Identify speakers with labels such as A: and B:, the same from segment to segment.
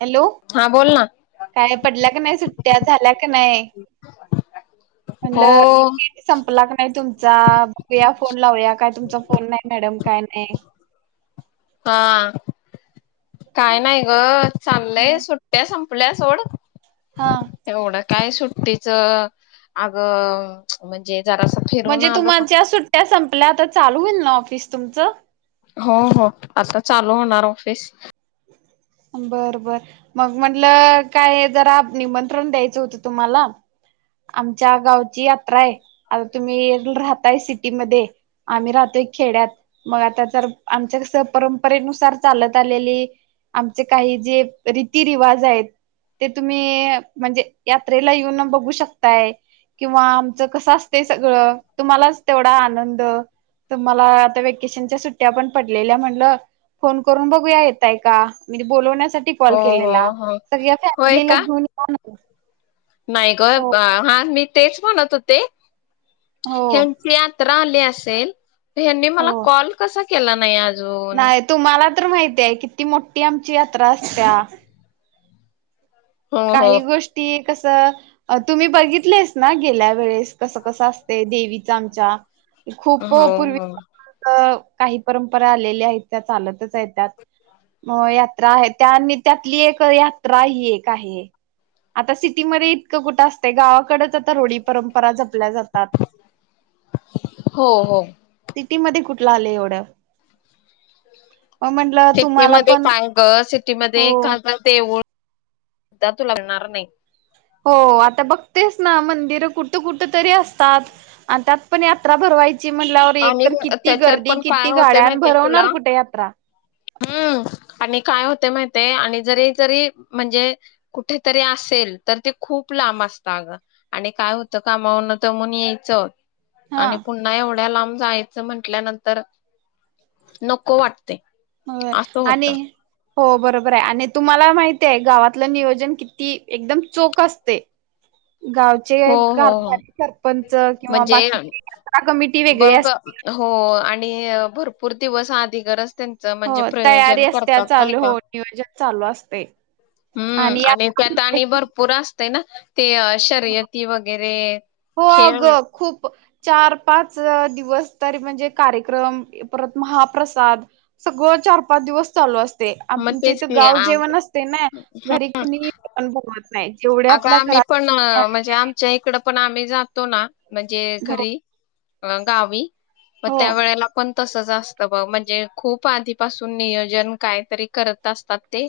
A: Hello
B: हा बोल ना
A: काय पडल्या का नाही सुट्ट्या झाल्या क नाही.
B: हो
A: म्हणटलं संपला का नाही तुमचा, बघूया फोन लावूया काय तुमचा फोन नाही मॅडम काय नाही.
B: हा. काय नाही ग चाललंय
A: हं,
B: सुट्ट्या संप संपल्या सोड.
A: हा
B: एवढं काय सुट ट्टीच आग म्हणजे जरासं फिरून
A: म्हणजे
B: आलो
A: तुम्हाच्या सुट्ट्या संपल्या आता चालू होईल ना ऑफिस तुमच.
B: हो हो आता चालू होणार ऑफिस.
A: बर बर मग म्हटलं काय जरा निमंत्रण द्यायचं होतं तुम्हाला. आमच्या गावची यात्रा हाय. आता तुम्ही राहताय सिटीमध्ये आम्ही राहतोय खेड्यात. मग आता तर आमच्या कस परंपरेनुसार चालत आलेली आमचे काही जे रीती रिवाज आहेत. ते तुम्ही म्हणजे यात्रेला येऊन बघू शकताय किंवा कस असतय सगळ. तुम्हालाच तेवढा आनंद, तुम्हाला आता व्य कीशनच्या सुट्या पण पडलेल्या म्हणलं, फोन करून बघूया येताय का. मी बोलवन्या साठी कॉल
B: हो हो
A: केलेला.
B: हो
A: सगळ्या
B: होय
A: फॅमिलीला
B: का
A: घेऊन येऊन
B: नाही गं अ हां मी तेच म्हणत होते.
A: हो
B: हेंची आत जत्रा आली असेल ह्यांनी मला
A: हो
B: कॉल कसा केला नाही आज.
A: नाही तुम्हाला तर माहितीय किती मोठी आमची यात्रा असत्या.
B: हो हो
A: काही गोष्टी कसं तुम्ही बघितलेस ना गेल्या वेळेस कसं कसं असते देवीच आमच्या
B: हो
A: खूप
B: हो
A: पूर्वी काही परंपरा आलेल्या आहेत त्या चालतच आहे त्यात म यात्रा आहे त्या आणि त्यातली एक यात्रा ही एक आता सिटीमध्ये इतकं कुठं असतं गावाकडच आता रोळी परंपरा केल्या जातात....
B: हो हो
A: ती ती टीम मध्ये कुठलं आलेय एवढं मग म्हंटलं तुम्हाला
B: सिटीमध्ये
A: पण
B: [unintelligible] सिटीमध्ये
A: हो
B: एखादं देऊळ [unintelligible] लागणार नाही
A: हो आता बघतेच ना मंदिरं कुठं कुठ तरी असतात आणि त्यात पण यात्रा भरवाय [unintelligible] एक
B: आणि
A: तर किती
B: त्याच्यात
A: गर्दी
B: पण काय
A: किती
B: होते
A: गाड्या आणि
B: माहितीय तुला
A: भरवणार कुठे यात्रा
B: हम्म, आणि काय होते माहितय आणि जरी जरी म्हणजे कुठेतरी असेल, तर ते खूप लांब असतं अग आणि काय होतं कामावरून दमून यायचं
A: हा
B: आणि पुन्हा एवढ्या लांब ‌ जायचं म्हटल्यानंतर, नको वाटत ‌ते
A: होय
B: असं होत.
A: आणि हो बरोबर आहे आणि तुम्हाला माहितीये गावातलं नियोजन किती एकदम चोख असते गावचे
B: हो हो हो
A: कारभारी सरपंच किंवा
B: म्हणजे
A: बाकीचेही कमिटी वेगळी
B: बघ
A: असते
B: हो आणि भरपूर दिवस आधी गरज [unintelligible]
A: हो
B: म्हणजे प्रयोजन
A: तयारी असते्या
B: करतात नाही
A: चालू
B: का
A: हो नियोजन चालू असते आणि [unintelligible]
B: ते ना, ते शर्यत ते
A: हो अग खूप चा चार-पाच दिवस तरी अं म्हणजे कार्यक्रम, परत महाप्रसाद सगळं चार-पाचदिवस चालू असत.
B: मग
A: आमच्या
B: तेच
A: इथे
B: की
A: गाव
B: आ-
A: जेवण असते ना घरी कुणी [unintelligible] नाही जेवढं आपल्या घरात,
B: हं म्हणजे आमच्या इकडं [unintelligible] पण आम्ही जातोना. म्हणजे अं
A: हो
B: घरी अन् गावी मग
A: हो
B: त्यावेळेला पण तसच असतं बबा म्हणजे खूप आधीपासून नियोजन काहीतरी करत असतात ते.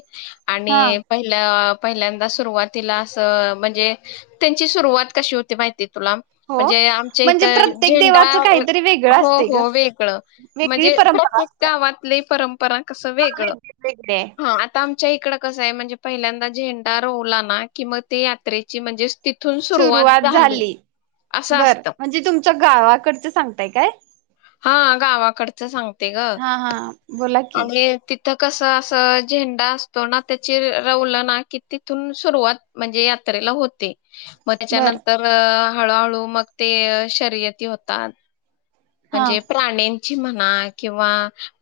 A: हा
B: आणि पहिल्या अ पहिल्यांदा सुरुवात तिला असं अ म्हणजे, त्यांची सुरुवात कशी होती माहितीये तुला
A: हो
B: म्हणजे आमच्या
A: म्हणजे
B: इथं
A: प्रत्येक
B: झेंडा
A: देवाचं काहीतरी वेगळं
B: हो
A: असते ग
B: हो वेगळ
A: वेगळी
B: म्हणजे
A: परंपरा
B: प्रत्येक
A: असते
B: गावातले परम पराय कसं
A: हा
B: वेगळं
A: वेगळी वेगळी आहे
B: हा आता आमच्या इकडं कसंय म्हणजे पहिल्यांदा झेंडा रोवला ना कि मग ते यात्रेची म्हणजेच
A: सुरुवात झाली,
B: असं
A: बरं
B: असतं
A: म्हणजे तुमच्या गावाकडच सांगताय काय?
B: हा गावाकडचं सांगते ग
A: हा हा बोला की
B: आणि तिथ कसं असं झेंडा असतो ना, त्याची रवलं ना कि तिथून सुरुवात म्हणजे यात्रेला होते. मग
A: बर
B: त्याच्यानंतर हळूहळू मग ते शर्यती होतात.
A: हा
B: म्हणजे प्राणीं ची म्हणा किंवा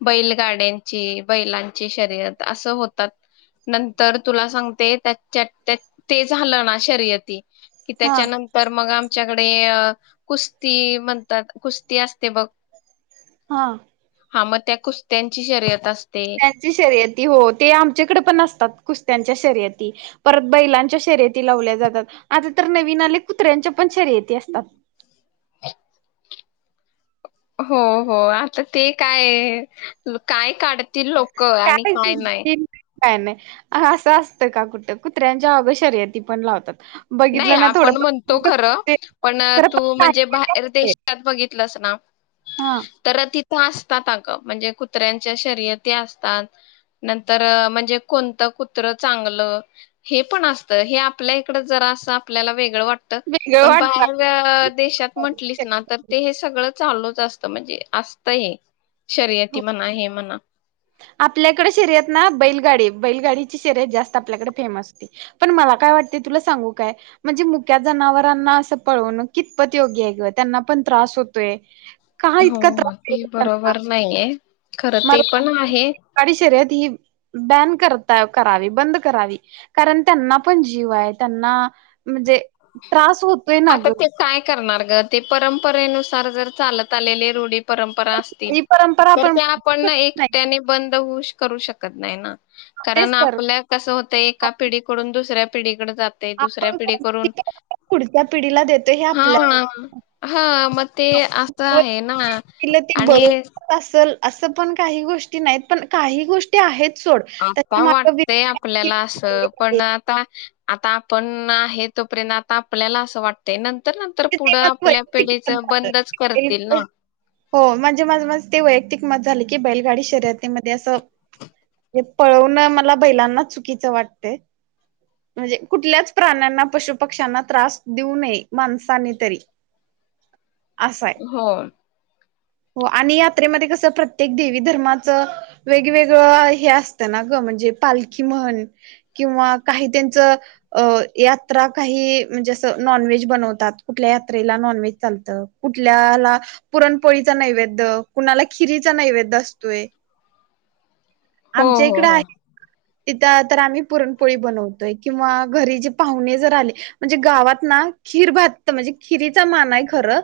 B: बैलगाड्यांची बैलांची शर्यत असं होतात नंतर तुला सांगते, त्याच्या ते झालं ना शर्यती कि
A: हा
B: त्याच्यानंतर मग आम् च्याकडे कुस्ती म्हणतात कुस ती असते बघ.
A: हा.
B: हा मग त्या कुस्त्यांची शर्यत असते.
A: कुत्र्याची शर्यती हो ते आमच्याकडे पण असतात कुस् त्यांच्या शर्यती परत बैलांच्या शर्यती लावल्या जातात, आता तर नवीन आले कुत्र्यांच्या पण शर्यती असतात.
B: हो हो आता ते काय काय काढ तील लोक आणि काय नाही.
A: काय नाही असं असतं का कुठं, कुत्र्यांच्या अगं शर्यती पण लावतात.
B: नाही
A: बघितलं ना थोडं
B: आपण म्हणतो खरं पण
A: खरं
B: तू
A: पण
B: म्हणजे बाहेर देशात बघितलंस ना
A: हा
B: तर ति तो असतात अगं म्हणजे कुत्र्यांच्या शर्यती असतात नंतर म्हणजे कोणतं कुत्र चांगलं हे पण असते हे आपल्या इकड जर सा आपल्याला वेगळं वाट त
A: वेगळं
B: पण
A: वाटत
B: बाहेर देशात म्हंटली ना तर ते हे सगळं चालू चसतं म्हणजे असतं हे.
A: हो
B: शर्यती म्हणा हे म्हणा.
A: आपल्याकडे शर्यत ना बैलगाडी, बैलगाडीची शर्यत जास्त आपल्याकडे फेमस होती, पण मला काय वाटते तुला सांगू काय म्हणजे मुक्या जनावरांना असं पळवण कितपत योग्य आहे किंवा त्यांना पण त्रास होतोय. का
B: हो
A: इतका त्रास
B: ते
A: त्यांना
B: बरोबर नाहीये. खरं ते
A: मला
B: पण
A: [unintelligible]
B: आहे.
A: काडी शर्यत ही बॅन करता, करावी बंद करावी कारण त्यांना पण जीव आहे, त्यांना म्हणजे त्रास होतोय ना
B: आता
A: ग.
B: ते काय करणार ते परंपरेनुसार जर चालत आलेले रूढी परंपरा असतील
A: ही परंपरा
B: तर त्या
A: बदलू
B: आपण
A: शकत नाही
B: एकट्याने बंद होऊ करू शकत नाही ना. कारण
A: तेच तर
B: आपल्या कसं होतं एका पिढीकडून दुसऱ्या पिढी जातय दुसऱ्या
A: आपण
B: पिढी करून
A: पुढच्या पिढीला देतो हे
B: हा हा
A: आपल्या
B: हा मग ते असं आहे ना
A: तिला ती
B: आणि
A: बरोबर असल असं पण काही गोष्टी नाहीत, पण काही गोष्टी आहेत. सोड त्याच्या
B: आता
A: माग वैयक्तिक
B: वाटतय आपल्याला असं पण आता आता आपण आहे तोपर्यंत आता आपल्याला असं वाटतय ना.
A: ते मत मग वैयक्तिक मत
B: बंदच करतील ना
A: झालं हो म्हणजे माझ माझ ते वैयक्तिक मत झालं की बैलगाडी शर्यतीमध्ये अस हे पळवण मला बैलाना चुकीच वाटतय म्हणजे कुठल्याच प्राण्याना पशु पक्ष्यांना त्रास देऊ नये माणसं सानेतरी
B: हो.
A: हो आणि यात्रेमध्ये कस प्रत्येक देवी धर्माचं वेगवेगळं हे असतं ना ग म्हणजे पालखी म्हण किंवा काही त्यांच अ यात्रा काही म्हणजे असं नॉनव्हेज बनवतात. कुठल्या यात्रेला नॉनव्हेज चालतं कुठल्याला पुरणपोळीचा नैवेद्य कुणाला खिरीचा नैवेद्य असतोय.
B: हो
A: आमच्या
B: हो
A: इकडं
B: हो
A: आहे. तिथं तर आम्ही पुरणपोळी बनवतोय किंवा घरी जे पाहुणे जर आले म्हणजे गावात ना खीर भात म्हणजे खिरीचा मान आहे खरं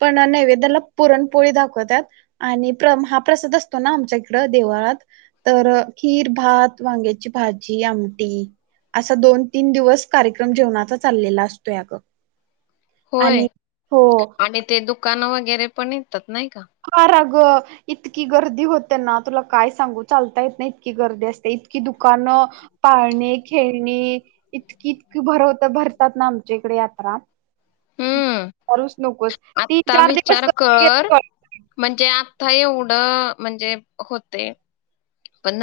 A: पण नैवेद्याला पुरणपोळी दाखवतात आणि प्र हा प्रसाद असतो ना आमच्या इकडं देवळात तर खीर भात वांग्याची भाजी आमटी असा दोन तीन दिवस कार्यक्रम जेवणाचा चाललेला असतोय अग.
B: होय आणि ते दु दुकानं वगैरे पण येतात. नाही का?
A: ग इतकी गर्दी होते ना तुला काय सांगू चालता येत ना इतकी गर्दी असते इतकी दुकानं, पाळणे, खेळणे इतकी इतकी भरवता भरतात ना आमच्या इकडे यात्रा.
B: हम्म
A: करूच नकोस तीन
B: आत्ता
A: चार दिवस
B: विचार
A: क
B: आ एवढं म्हणजे होतेय पण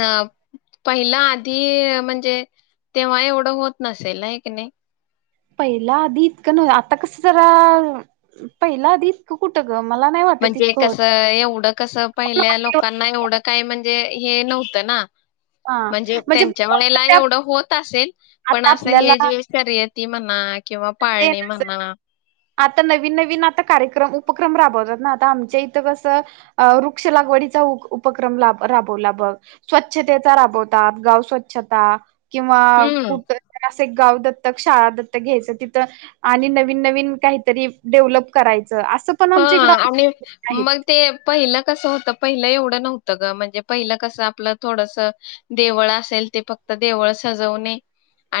B: पहिला आधी म्हणजे तेव्हा एवढं होत नसेल नाही की नाही.
A: पहिलं आधी इतकं न आता कसं जरा पहिलं आधी इतकं कुठं ग मला नाही वाटत
B: म्हणजे
A: इतकं होत
B: कस एवढं कस
A: पण
B: पहिल्या लोकांना एवढं काय म्हणजे हे नव्हतं ना. म्हणजे त्यांच्या वेळेला एवढं होत असेल पण
A: आता
B: असं हे
A: आपल्याला
B: जे शर्यती म्हणा किंवा
A: ते
B: पाळणे
A: नस
B: म्हणा
A: आता नवीन नवीन आता कार्यक्रम उपक्रम राबवतात ना आता आमच्या इथं कसं वृक्ष लागवडीचा उप उपक्रम राबवला बघ स्वच्छतेचा राबवतात गाव स्वच्छता किंवा
B: हम्म
A: कुठतरी एक गाव दतक शाळा दत्तक घ्यायचं तिथं आणि नवीन नवीन काहीतरी डेव्हलप करायच
B: हा आणि मग ते पहिलं कसं होतं पहिलं एवढं नव्हतं ग म्हणजे पहिलं कसं आपलं थोडस देवळ असेल ते फक्त देवळ सजवणे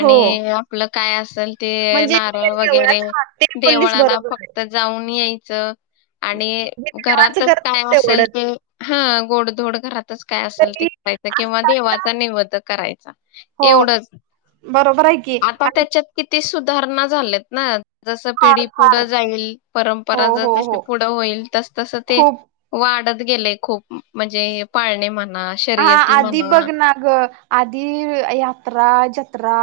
A: हो
B: आपलं काय असेल ते
A: म्हणजे
B: नारळ वगैरे
A: देवळाच हा ते बोललीस
B: देवळाला
A: बरोबर आहे
B: फक्त जाऊन याय च आणि
A: जे देवाचं
B: घरातच
A: करतात
B: काय असेल
A: तेवढंच
B: ते हं गोडधोड घरातच काय असेल ते
A: तरी
B: करायच किंवा
A: आत्ताच्या
B: देवाचा निवद करायचा
A: हो
B: एवढच
A: बरोबर आहे की
B: आता
A: आणि
B: त्याच्यात किती सुा धरणा झालेत ना जस
A: फार
B: पिढी पुढं
A: फार
B: जाईल परं हो
A: खूप
B: पाडत गेले खूप म्हणजे पाळणे म्हण
A: हा आधि बग नाग आधी यात्रा जत्रा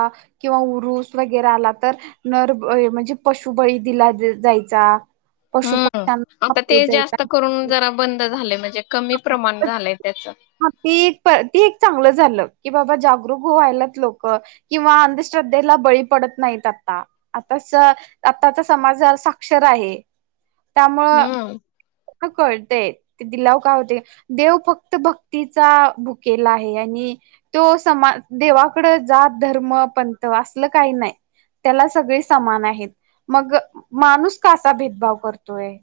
A: किंवा उरुस वगैरे आला तर नर म्हणजे पशुबळी दिला जायचा पशु
B: हम्म
A: पक्ष्यांना
B: आता ते
A: कापलं जायचा
B: जास्त करून जरा बंद झाले म्हणजे े कमी प्रमाण झालंय त्याच
A: ह ती ती एक चांगलं झालं की बाबा जागरूक्हायलात लोक किंवा अंधश्रद्धेला बळी पडत नाहीत आता आता आताचा समाज साक्षर आहे
B: हम्म
A: त्यामुळं कळते दिलाव का होते देव फक्त भक् तिचा भुकेला आहे आणि तो समान देवाकड जात धर्म पंत असलं काही नाही त्याला सगळे समान आहेत मग माणूस कसा भेदभाव करतोय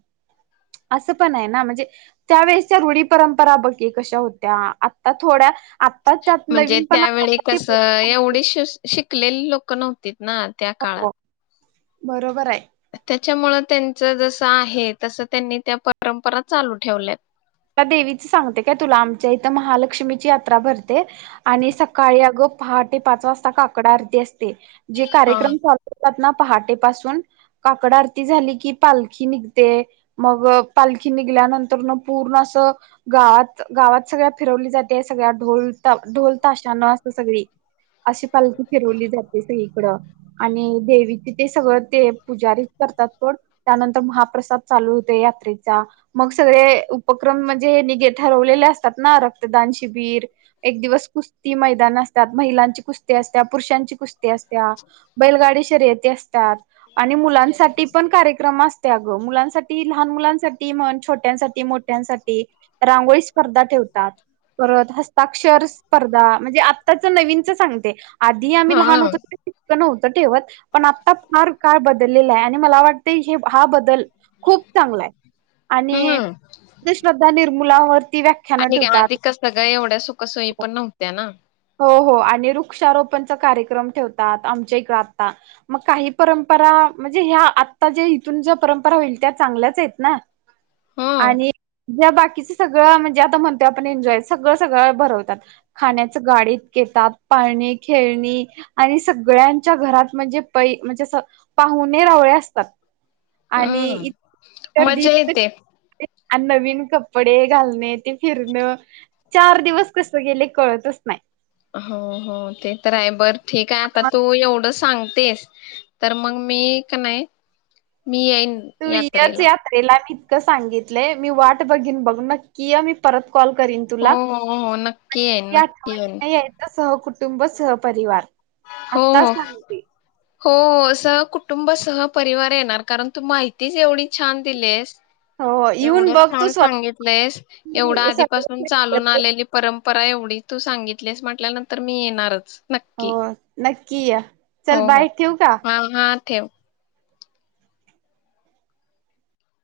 A: असं पण आहे ना म्हणजे त्यावेेळेसच्या रूढी परंपरा बघे कशा होत्या आ थोड्या आत्ता त्यात
B: म्हणजे
A: नवीन पण
B: चकले लोक नव्हती ना त्या काळात
A: बरोबर आहे
B: त्याच्यामुळे त्यांच जस आहे तस त्यांनी त्या परंपरा चालू ठेवल्यात
A: देवीच सांगते काय तुला आमच्या इथं महालक्ष्मीची यात्रा भरते आणि सकाळी अगं पहाट पाच वाजता काकडा आरती असते जे
B: हा
A: कार्यक्रम चालूवतात ना पहाटे पाासून काकड आरती झाली की पालखी निघते मग पालखी निघल्यानंतर पूर्ण असं गावात गावात सगळ्या फिरवली जाते सगळ्या ढोलता ढोलताशान अस सगळी अशी पालखी फिरवली जातेस ह आणि देवी तथ सगळं ते पुूजारी करतात पण त्यानंतर महाप्रसाद चालू होते यात्रेचा मग सगळे उपक्रम म्हणजे निगे ठरवलेले असतात ना रक्तदान शिबीर एक दिवस कुस्ती मैदान असतात महिलांची कुस्ती असतात पुरुषांची कुस्ती बैलगाडी य अस आणि मुलांसाठी पण कार्यक्रम असत ग मुलांसाठी लहान मुलांसाठी मण छोट्यांसाठी मोठ रांगोळी स्पर्धावतात परत हस्ताक्षर स्पर्धा म्हणजे आताच नवीनच सांगते आधी आम्ही
B: हा
A: लहान होतो त ठेव पण आता फ काळ बदल आहे आणि मला वाटत हा बदल. खूप चांगला आहे आणि
B: हम्म
A: निर्मूलावर
B: आणि आधीिक सगळं एवढ्या सुखसोयी पण नव्हत्या ना.
A: हो हो आणि वृक्षारोपणचा कार्यक्रम ठेवतात, आमच्या इकडे आता मग काही परंपरा म्हणजे ह्या आता ज्या इथून ज्या परंपरा होईल त्या चांगल्याच आहेत ना?
B: हम्म
A: आणि ज्या बाकी- सगळं म्हणजे आता म्हणतोय आपण एन्जॉय सगळं सगळं भरवतात खण्याच - गाडे येतात, पाळणे-खेळणी आणि सगळ्यांच्या घरात म्हणजे पै म्हणजे असं पाहुणे रावळे असतात. आणि इत
B: हम्म
A: गर्दी
B: मज्जा येते.
A: इतकं आणि नवीन कपडे घालणे ते फिरण चार दिवस कस गेले कळतच - नाही.
B: हो हो ते तर आहे बर- ठीक आहे आता
A: मग
B: तू एवढं सांग- तेस तर मग मी क नाय -
A: तू यच यात्रेला मी- सांगितलंय मी वाट बघीन बघ नक्की य मी परत- कॉल करीन
B: हो
A: तुला
B: हो हो येईन
A: नक्की
B: नक्की येईन
A: आठवणीन यायचं सह - कुटुंब सहपरिवार.
B: हो
A: आत्ता
B: हो
A: सांगते
B: हो हो. सह कुटुंब सह परिवार येणार कारण तू माहितीच एवढी छान दिलेस.
A: हो येऊन
B: एवढं
A: बघ तू
B: छान
A: स्वतः
B: सांगितलंयस एवढं आधीपासून चालून आलेली परंप- परा एवढी तू सांगितलीस म्हटल्यानंतर मी येणारच.
A: हो
B: नक्की
A: नक्की य. चल
B: हो हो
A: बाय ठेऊ का?
B: हा हा ठेव.